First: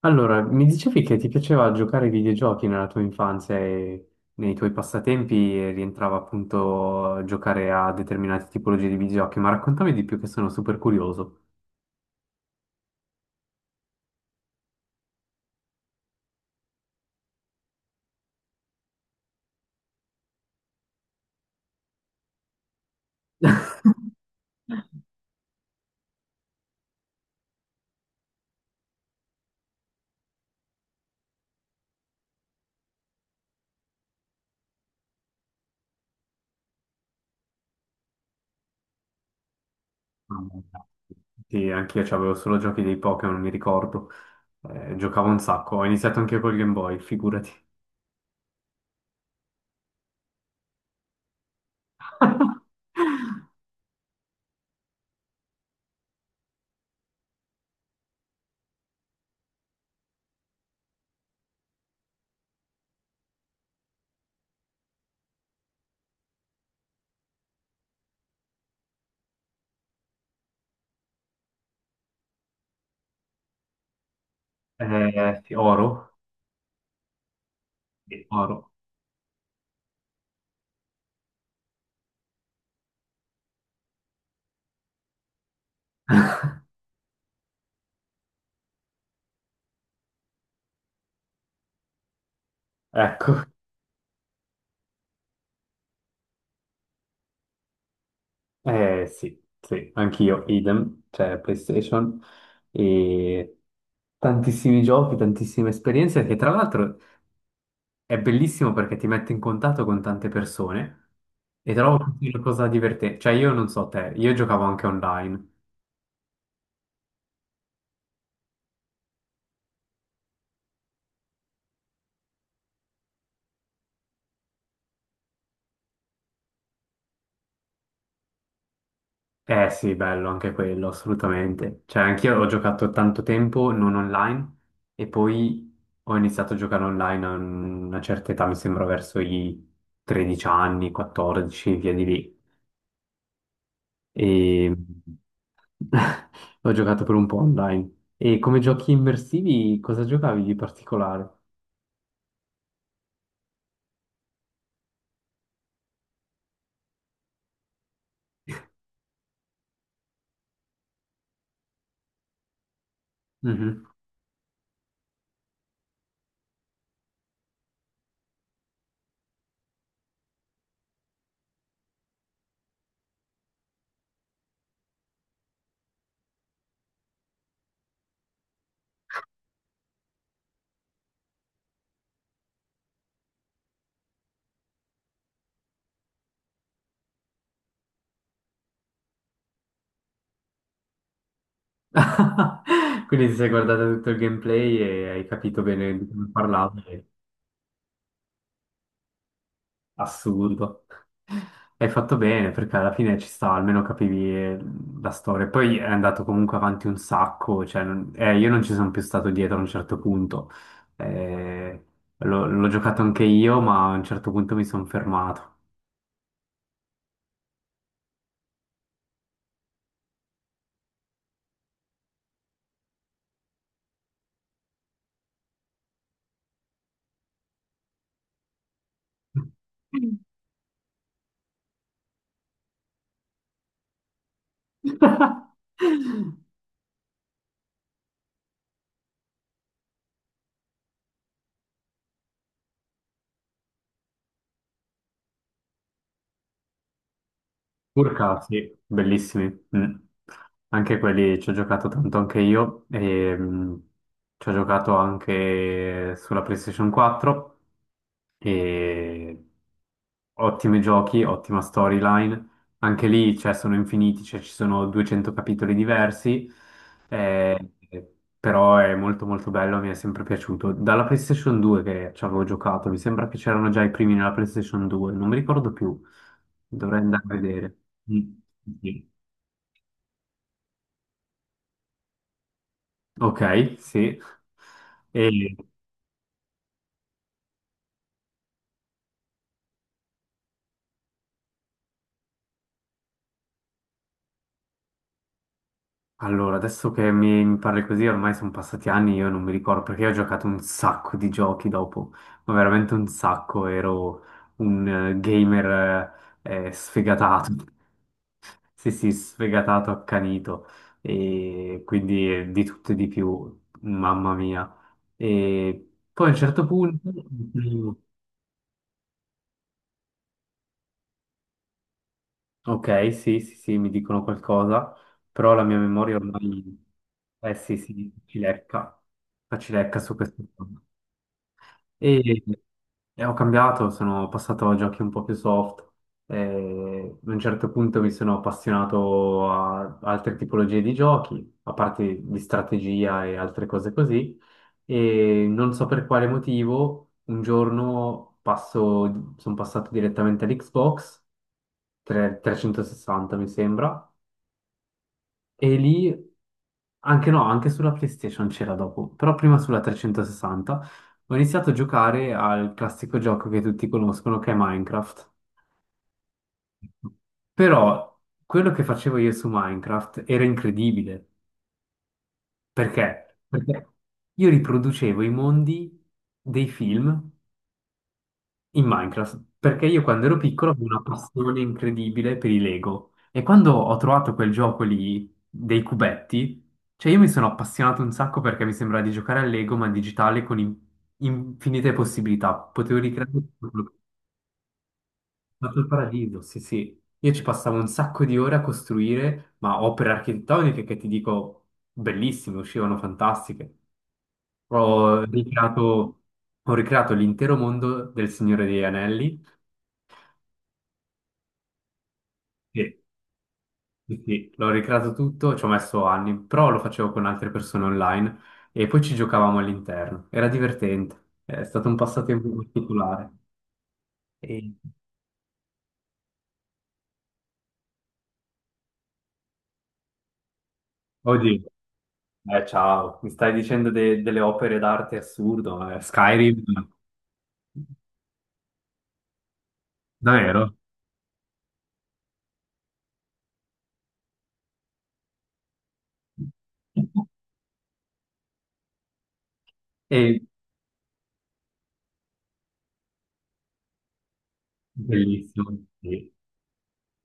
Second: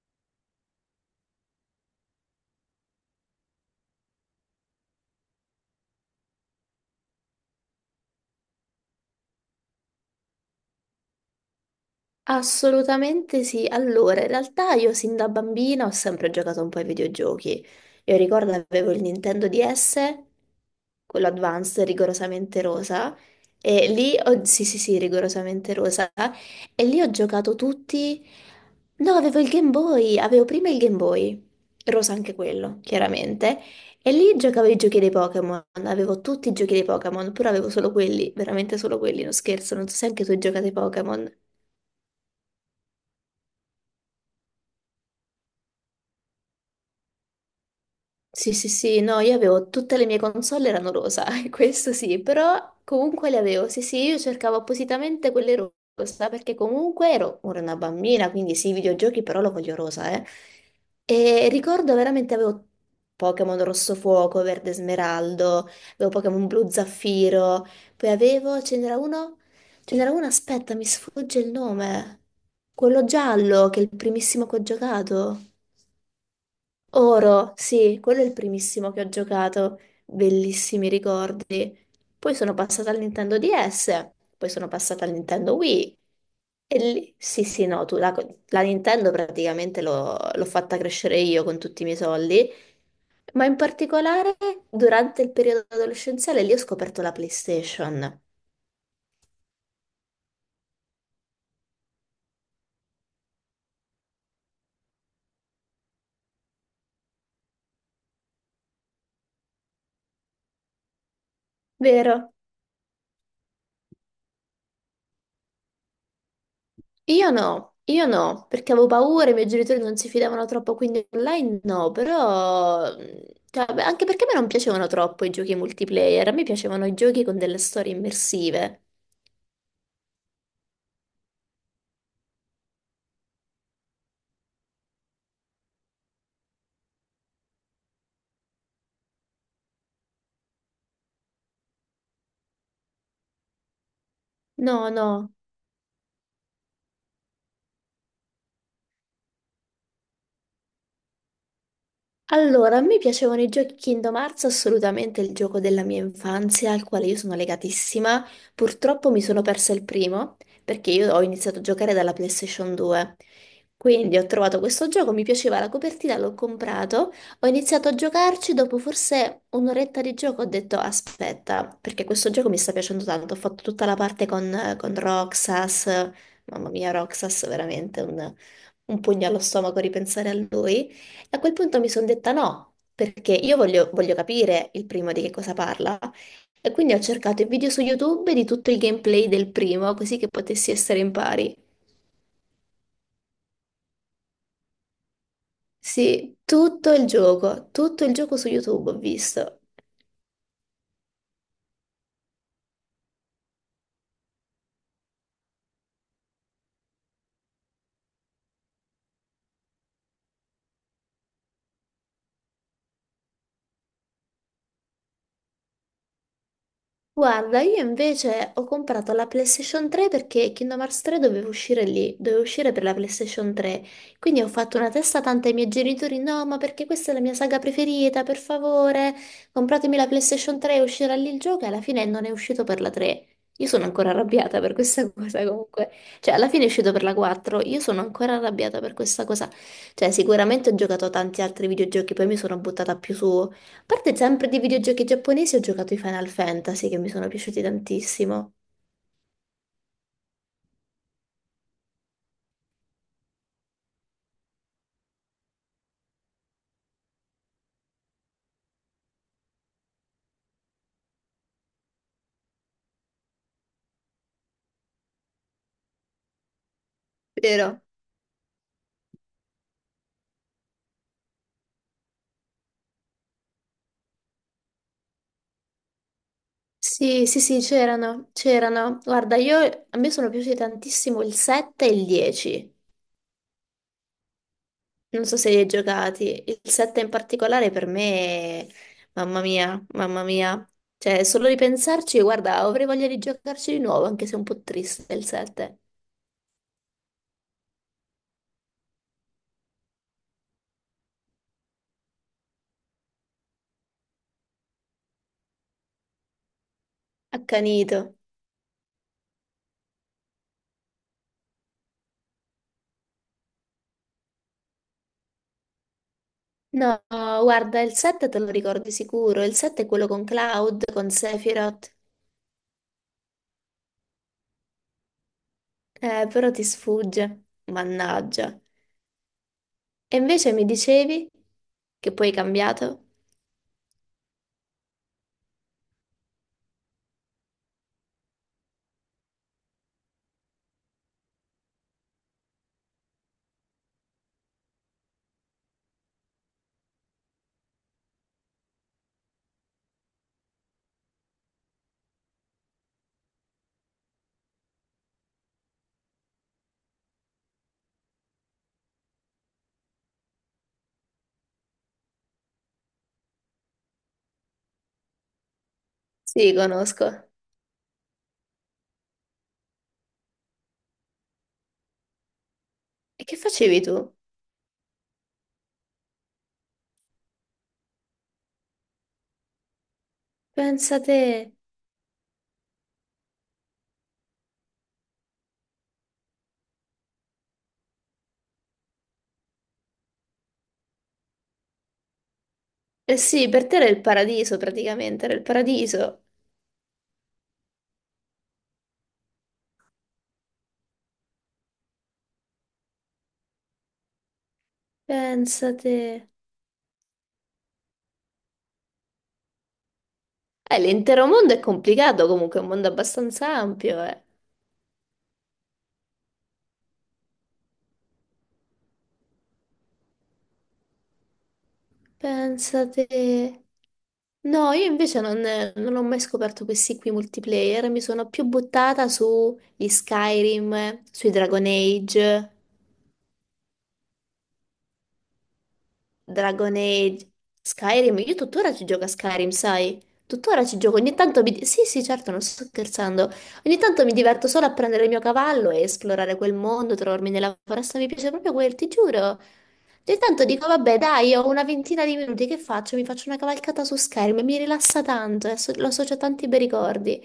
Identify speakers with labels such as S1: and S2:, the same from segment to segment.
S1: Allora, mi dicevi che ti piaceva giocare ai videogiochi nella tua infanzia e nei tuoi passatempi e rientrava appunto giocare a determinate tipologie di videogiochi, ma raccontami di più che sono super curioso.
S2: Assolutamente sì. Allora, in realtà io sin da bambina ho sempre giocato un po' ai videogiochi. Io ricordo avevo il Nintendo DS, quello Advanced, rigorosamente rosa. Sì, sì, sì, rigorosamente rosa. E lì ho giocato tutti... No, avevo il Game Boy, avevo prima il Game Boy, rosa anche quello, chiaramente. E lì giocavo i giochi dei Pokémon, avevo tutti i giochi dei Pokémon, pure avevo solo quelli, veramente solo quelli, non scherzo, non so se anche tu hai
S1: Mamma
S2: giocato ai
S1: mia.
S2: Pokémon.
S1: Sì, anch'io avevo solo giochi dei Pokémon, mi ricordo. Giocavo un sacco, ho iniziato anche col Game Boy, figurati.
S2: Sì, sì, sì, no, io avevo tutte le mie console erano rosa, questo sì, però comunque le avevo. Sì, sì, io cercavo appositamente quelle rosa perché comunque ero ora una bambina, quindi sì, i videogiochi però lo voglio rosa, eh. E ricordo veramente avevo Pokémon Rosso Fuoco, Verde Smeraldo, avevo Pokémon Blu Zaffiro, poi avevo, ce n'era uno, aspetta, mi sfugge il nome, quello giallo che è il primissimo che ho giocato.
S1: Sì, oro?
S2: Oro, sì, quello
S1: Sì.
S2: è il
S1: Oro.
S2: primissimo che ho giocato, bellissimi ricordi. Poi sono passata al Nintendo DS, poi sono passata al Nintendo Wii e lì, sì, sì, no, tu, la Nintendo praticamente l'ho fatta crescere io con tutti i miei soldi,
S1: Ecco.
S2: ma in particolare durante il periodo adolescenziale lì ho scoperto la PlayStation,
S1: Eh sì, sì, anch'io, idem, cioè PlayStation e tantissimi giochi, tantissime esperienze che tra l'altro è bellissimo perché ti mette in contatto con tante persone e trovo così
S2: vero?
S1: una cosa divertente. Cioè io non so te, io giocavo anche online.
S2: Io no, perché avevo paura, i miei genitori non si fidavano troppo, quindi online no, però, cioè, beh, anche perché a me non piacevano troppo i giochi multiplayer, a me piacevano i giochi con delle storie immersive.
S1: Eh sì, bello anche quello, assolutamente. Cioè anch'io ho giocato tanto tempo non online e poi ho iniziato a giocare online a una certa età, mi sembra verso i 13 anni, 14, via di lì. E
S2: No, no.
S1: ho giocato per un po' online. E come giochi immersivi, cosa giocavi di particolare?
S2: Allora, a me piacevano i giochi Kingdom Hearts, assolutamente il gioco della mia infanzia, al quale io sono legatissima. Purtroppo mi sono persa il primo, perché io ho iniziato a giocare dalla PlayStation 2.
S1: Mhm.
S2: Quindi ho trovato questo gioco, mi piaceva la copertina, l'ho comprato, ho iniziato a giocarci, dopo forse un'oretta di gioco ho detto aspetta, perché questo gioco mi sta piacendo tanto, ho fatto tutta la parte con Roxas, mamma mia Roxas, veramente un pugno allo stomaco ripensare a lui. A quel punto mi sono detta no, perché io voglio capire il primo di che cosa parla. E quindi ho cercato i video su YouTube di tutto il gameplay del primo, così che potessi essere in pari.
S1: Quindi ti sei guardato tutto il gameplay e hai capito bene di come
S2: Sì,
S1: parlavo. È
S2: tutto il gioco su YouTube ho visto.
S1: Assurdo. Hai fatto bene perché alla fine ci sta, almeno capivi la storia. Poi è andato comunque avanti un sacco, cioè, io non ci sono più stato dietro a un certo punto. Eh, l'ho giocato anche io, ma a un certo punto mi sono fermato.
S2: Guarda, io invece ho comprato la PlayStation 3 perché Kingdom Hearts 3 doveva uscire lì, doveva uscire per la PlayStation 3. Quindi ho fatto una testa tanta ai miei genitori, no, ma perché questa è la mia saga preferita, per favore, compratemi la PlayStation 3 e uscirà lì il gioco e alla fine non è uscito per la 3. Io sono ancora arrabbiata per questa cosa comunque. Cioè, alla fine è uscito per la 4, io sono ancora arrabbiata per questa cosa. Cioè, sicuramente ho giocato a tanti altri videogiochi, poi mi sono buttata più su parte sempre di videogiochi giapponesi, ho giocato i Final Fantasy che mi sono piaciuti tantissimo.
S1: Urcati, bellissimi. Mm. Anche quelli ci ho giocato tanto anche io e ci ho giocato anche sulla PlayStation 4. E ottimi giochi, ottima storyline. Anche lì, cioè, sono infiniti, cioè, ci sono 200 capitoli diversi, eh,
S2: Vero?
S1: però è molto molto bello, mi è sempre piaciuto. Dalla PlayStation 2 che ci avevo giocato, mi sembra che c'erano già i primi nella PlayStation 2, non mi ricordo più, dovrei andare
S2: Sì,
S1: a
S2: sì, sì,
S1: vedere. Mm.
S2: c'erano, c'erano.
S1: Sì.
S2: Guarda, io, a me sono piaciuti tantissimo il 7 e il 10.
S1: Ok, sì.
S2: Non so se
S1: E,
S2: li hai giocati. Il 7 in particolare per me, mamma mia, mamma mia. Cioè, solo ripensarci, guarda, avrei voglia di giocarci di nuovo, anche se è un po' triste il 7.
S1: Allora, adesso che mi parli così, ormai sono passati anni, io non mi ricordo perché io ho giocato un sacco di giochi dopo, ma veramente un sacco, ero un gamer, sfegatato,
S2: Accanito.
S1: sì sì, sfegatato, accanito, e quindi di tutto e di più, mamma mia. E poi a un certo punto,
S2: No, guarda,
S1: mm,
S2: il 7 te lo ricordi sicuro. Il 7 è quello con Cloud, con Sephiroth.
S1: ok, sì sì sì, mi dicono qualcosa, però la mia memoria
S2: Però ti
S1: ormai,
S2: sfugge,
S1: eh sì sì,
S2: mannaggia.
S1: ci lecca su
S2: E
S1: questo.
S2: invece mi dicevi che poi hai
S1: E,
S2: cambiato?
S1: e ho cambiato, sono passato a giochi un po' più soft. E a un certo punto mi sono appassionato a altre tipologie di giochi, a parte di strategia e altre cose così. E non so per quale motivo, un giorno passo, sono passato direttamente all'Xbox 360, mi sembra, e lì, anche no, anche sulla PlayStation c'era dopo, però prima sulla 360 ho iniziato a giocare al classico gioco che tutti conoscono, che è Minecraft.
S2: Sì, conosco.
S1: Però quello che facevo io su Minecraft era incredibile.
S2: E
S1: Perché?
S2: che facevi
S1: Perché
S2: tu?
S1: io riproducevo i mondi dei film in Minecraft, perché io quando ero piccolo avevo
S2: Pensa
S1: una
S2: te.
S1: passione incredibile per i Lego e quando ho trovato quel gioco lì dei cubetti, cioè io mi sono appassionato un sacco perché mi sembra di giocare a Lego ma in digitale con infinite possibilità, potevo
S2: Eh
S1: ricreare
S2: sì, per te era il paradiso praticamente, era il
S1: tutto il
S2: paradiso.
S1: paradiso, sì sì, io ci passavo un sacco di ore a costruire, ma opere architettoniche che ti dico bellissime, uscivano fantastiche. Ho
S2: Pensa te.
S1: ricreato, ho ricreato l'intero mondo del Signore degli Anelli.
S2: L'intero mondo è complicato comunque, è un mondo abbastanza ampio,
S1: Sì,
S2: eh.
S1: sì, l'ho ricreato tutto, ci ho messo anni, però lo facevo con altre persone online e poi ci giocavamo all'interno. Era divertente, è stato un passatempo
S2: Pensa
S1: particolare.
S2: te. No,
S1: E...
S2: io invece non ho mai scoperto questi qui multiplayer, mi sono più buttata sugli Skyrim, sui
S1: Oddio,
S2: Dragon Age.
S1: ciao, mi stai dicendo delle opere d'arte assurdo, Skyrim,
S2: Dragon Age, Skyrim, io tuttora ci gioco a Skyrim, sai? Tuttora
S1: davvero?
S2: ci gioco, Sì, sì, certo, non sto scherzando. Ogni tanto mi diverto solo a prendere il mio cavallo e esplorare quel mondo, trovarmi nella foresta, mi piace proprio quel, ti giuro. Ogni
S1: È
S2: tanto dico, vabbè, dai, ho una ventina di minuti, che faccio? Mi faccio una cavalcata su Skyrim, e mi rilassa tanto, e
S1: bellissimo,
S2: lo associo a
S1: sì.
S2: tanti bei ricordi.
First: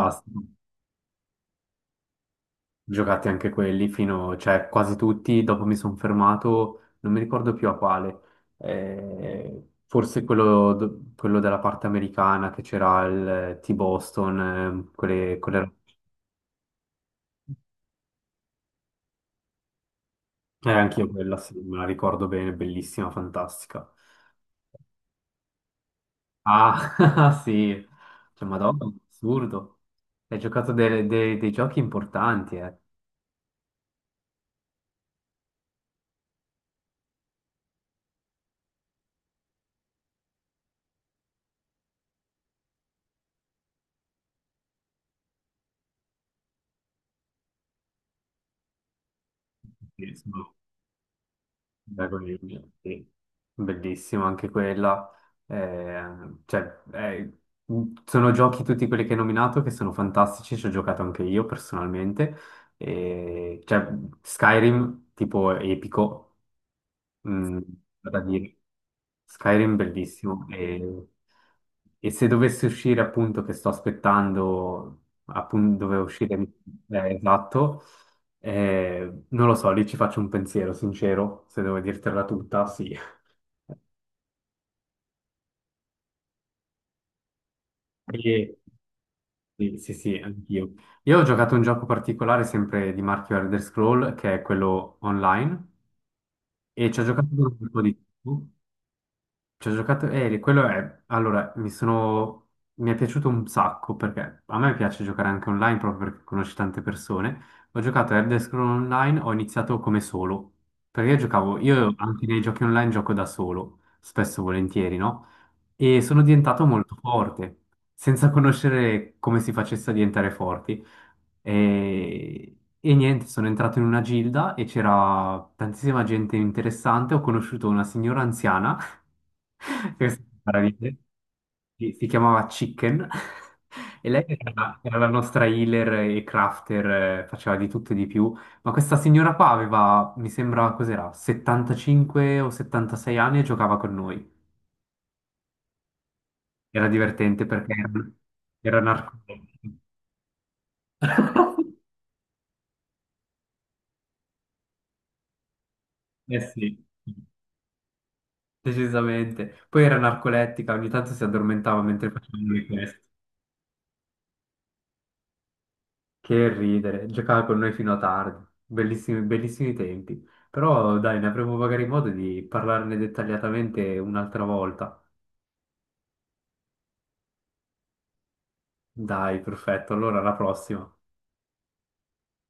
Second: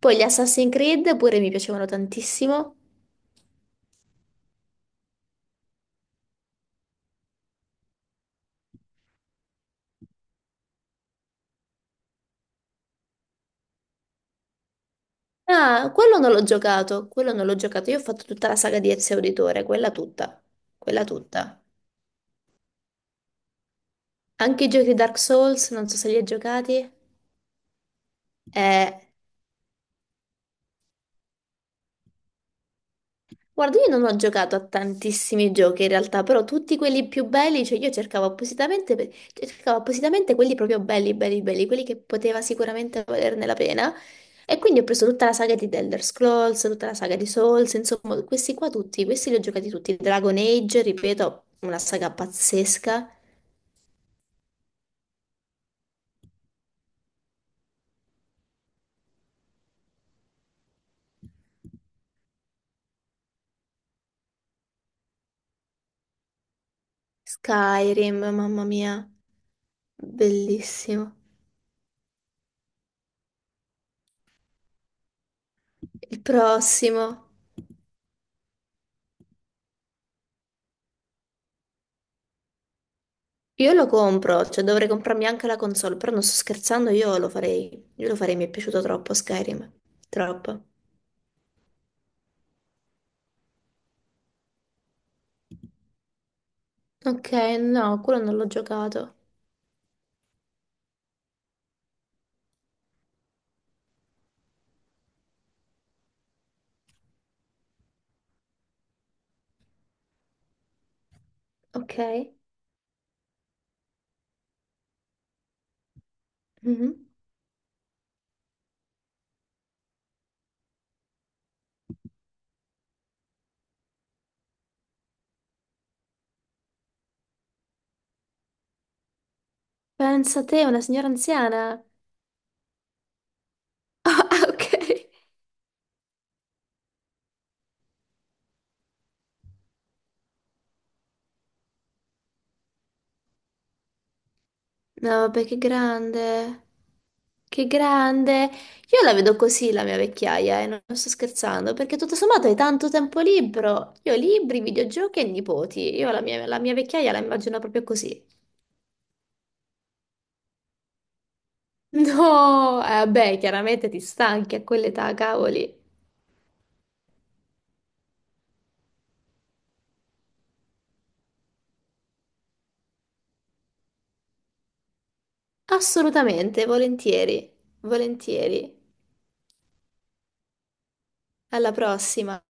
S2: Poi gli Assassin's Creed pure mi piacevano tantissimo.
S1: Giocati anche quelli fino, cioè quasi tutti, dopo mi sono fermato, non mi ricordo più a quale. Forse quello, quello della parte americana che c'era il T-Boston, quelle, quelle...
S2: Ah, quello non l'ho giocato, quello non l'ho giocato. Io ho fatto tutta la saga di Ezio Auditore, quella tutta, quella
S1: Anch'io quella, sì,
S2: tutta.
S1: me la ricordo bene, bellissima, fantastica.
S2: Anche i giochi Dark Souls, non so se li hai giocati.
S1: Ah, sì, cioè, Madonna,
S2: Eh,
S1: assurdo. Hai giocato dei giochi importanti, eh.
S2: guarda, io non ho giocato a tantissimi giochi in realtà, però tutti quelli più belli, cioè io cercavo appositamente, cioè, cercavo appositamente quelli proprio belli, belli, belli, quelli che poteva sicuramente valerne la pena. E quindi ho preso tutta la saga di The Elder Scrolls, tutta la saga di Souls, insomma, questi qua tutti, questi li ho giocati tutti.
S1: Sì, sì.
S2: Dragon Age, ripeto, una
S1: Beh,
S2: saga pazzesca.
S1: sì. Bellissimo anche quella. Cioè, sono giochi tutti quelli che hai nominato che sono fantastici, ci ho giocato anche io personalmente. E, cioè, Skyrim tipo epico. Mm,
S2: Skyrim,
S1: da dire.
S2: mamma mia,
S1: Skyrim bellissimo e,
S2: bellissimo.
S1: e se dovesse uscire appunto, che sto aspettando appunto dove
S2: Il
S1: uscire,
S2: prossimo.
S1: esatto, non lo so, lì ci faccio un pensiero sincero, se devo dirtela tutta, sì.
S2: Io lo compro, cioè dovrei comprarmi anche la console, però non sto scherzando, io lo farei. Io lo farei, mi è
S1: E-
S2: piaciuto troppo Skyrim.
S1: sì, sì, sì,
S2: Troppo.
S1: anch'io. Io ho giocato un gioco particolare sempre di marchio Elder Scroll che è quello online e ci ho giocato
S2: Ok,
S1: per un po' di
S2: no, quello non
S1: tempo.
S2: l'ho giocato.
S1: Ci ho giocato, quello è, allora, mi sono, mi è piaciuto un sacco perché a me piace giocare anche online proprio perché conosci tante persone. Ho giocato a Elder Scrolls Online, ho iniziato come solo, perché io giocavo, io
S2: Ok.
S1: anche nei giochi online gioco da solo, spesso e volentieri, no? E sono diventato
S2: Mhm.
S1: molto forte, senza conoscere come si facesse a diventare forti. E niente, sono entrato in una gilda e c'era tantissima gente interessante, ho conosciuto una signora anziana, questa è
S2: Pensa a
S1: una
S2: te, una
S1: meraviglia.
S2: signora anziana.
S1: Sì, si chiamava Chicken, e lei
S2: Ah, ok.
S1: era la nostra healer e crafter, faceva di tutto e di più, ma questa signora qua aveva, mi sembra, cos'era, 75 o 76 anni e giocava con noi.
S2: No, vabbè, che grande.
S1: Era divertente
S2: Che
S1: perché era,
S2: grande!
S1: era
S2: Io la vedo
S1: narcolettica.
S2: così la mia vecchiaia, e non sto scherzando, perché tutto sommato hai tanto tempo libero. Io libri, videogiochi e nipoti. Io la
S1: Eh
S2: mia, la
S1: sì,
S2: mia vecchiaia la immagino proprio così.
S1: decisamente. Poi era narcolettica, ogni tanto si addormentava mentre facevamo le
S2: No,
S1: quest.
S2: vabbè, chiaramente ti stanchi a quell'età, cavoli.
S1: Che ridere, giocava con noi fino a tardi, bellissimi, bellissimi tempi. Però dai, ne avremo magari modo di parlarne dettagliatamente un'altra volta.
S2: Assolutamente, volentieri, volentieri.
S1: Dai, perfetto, allora alla prossima.
S2: Alla prossima.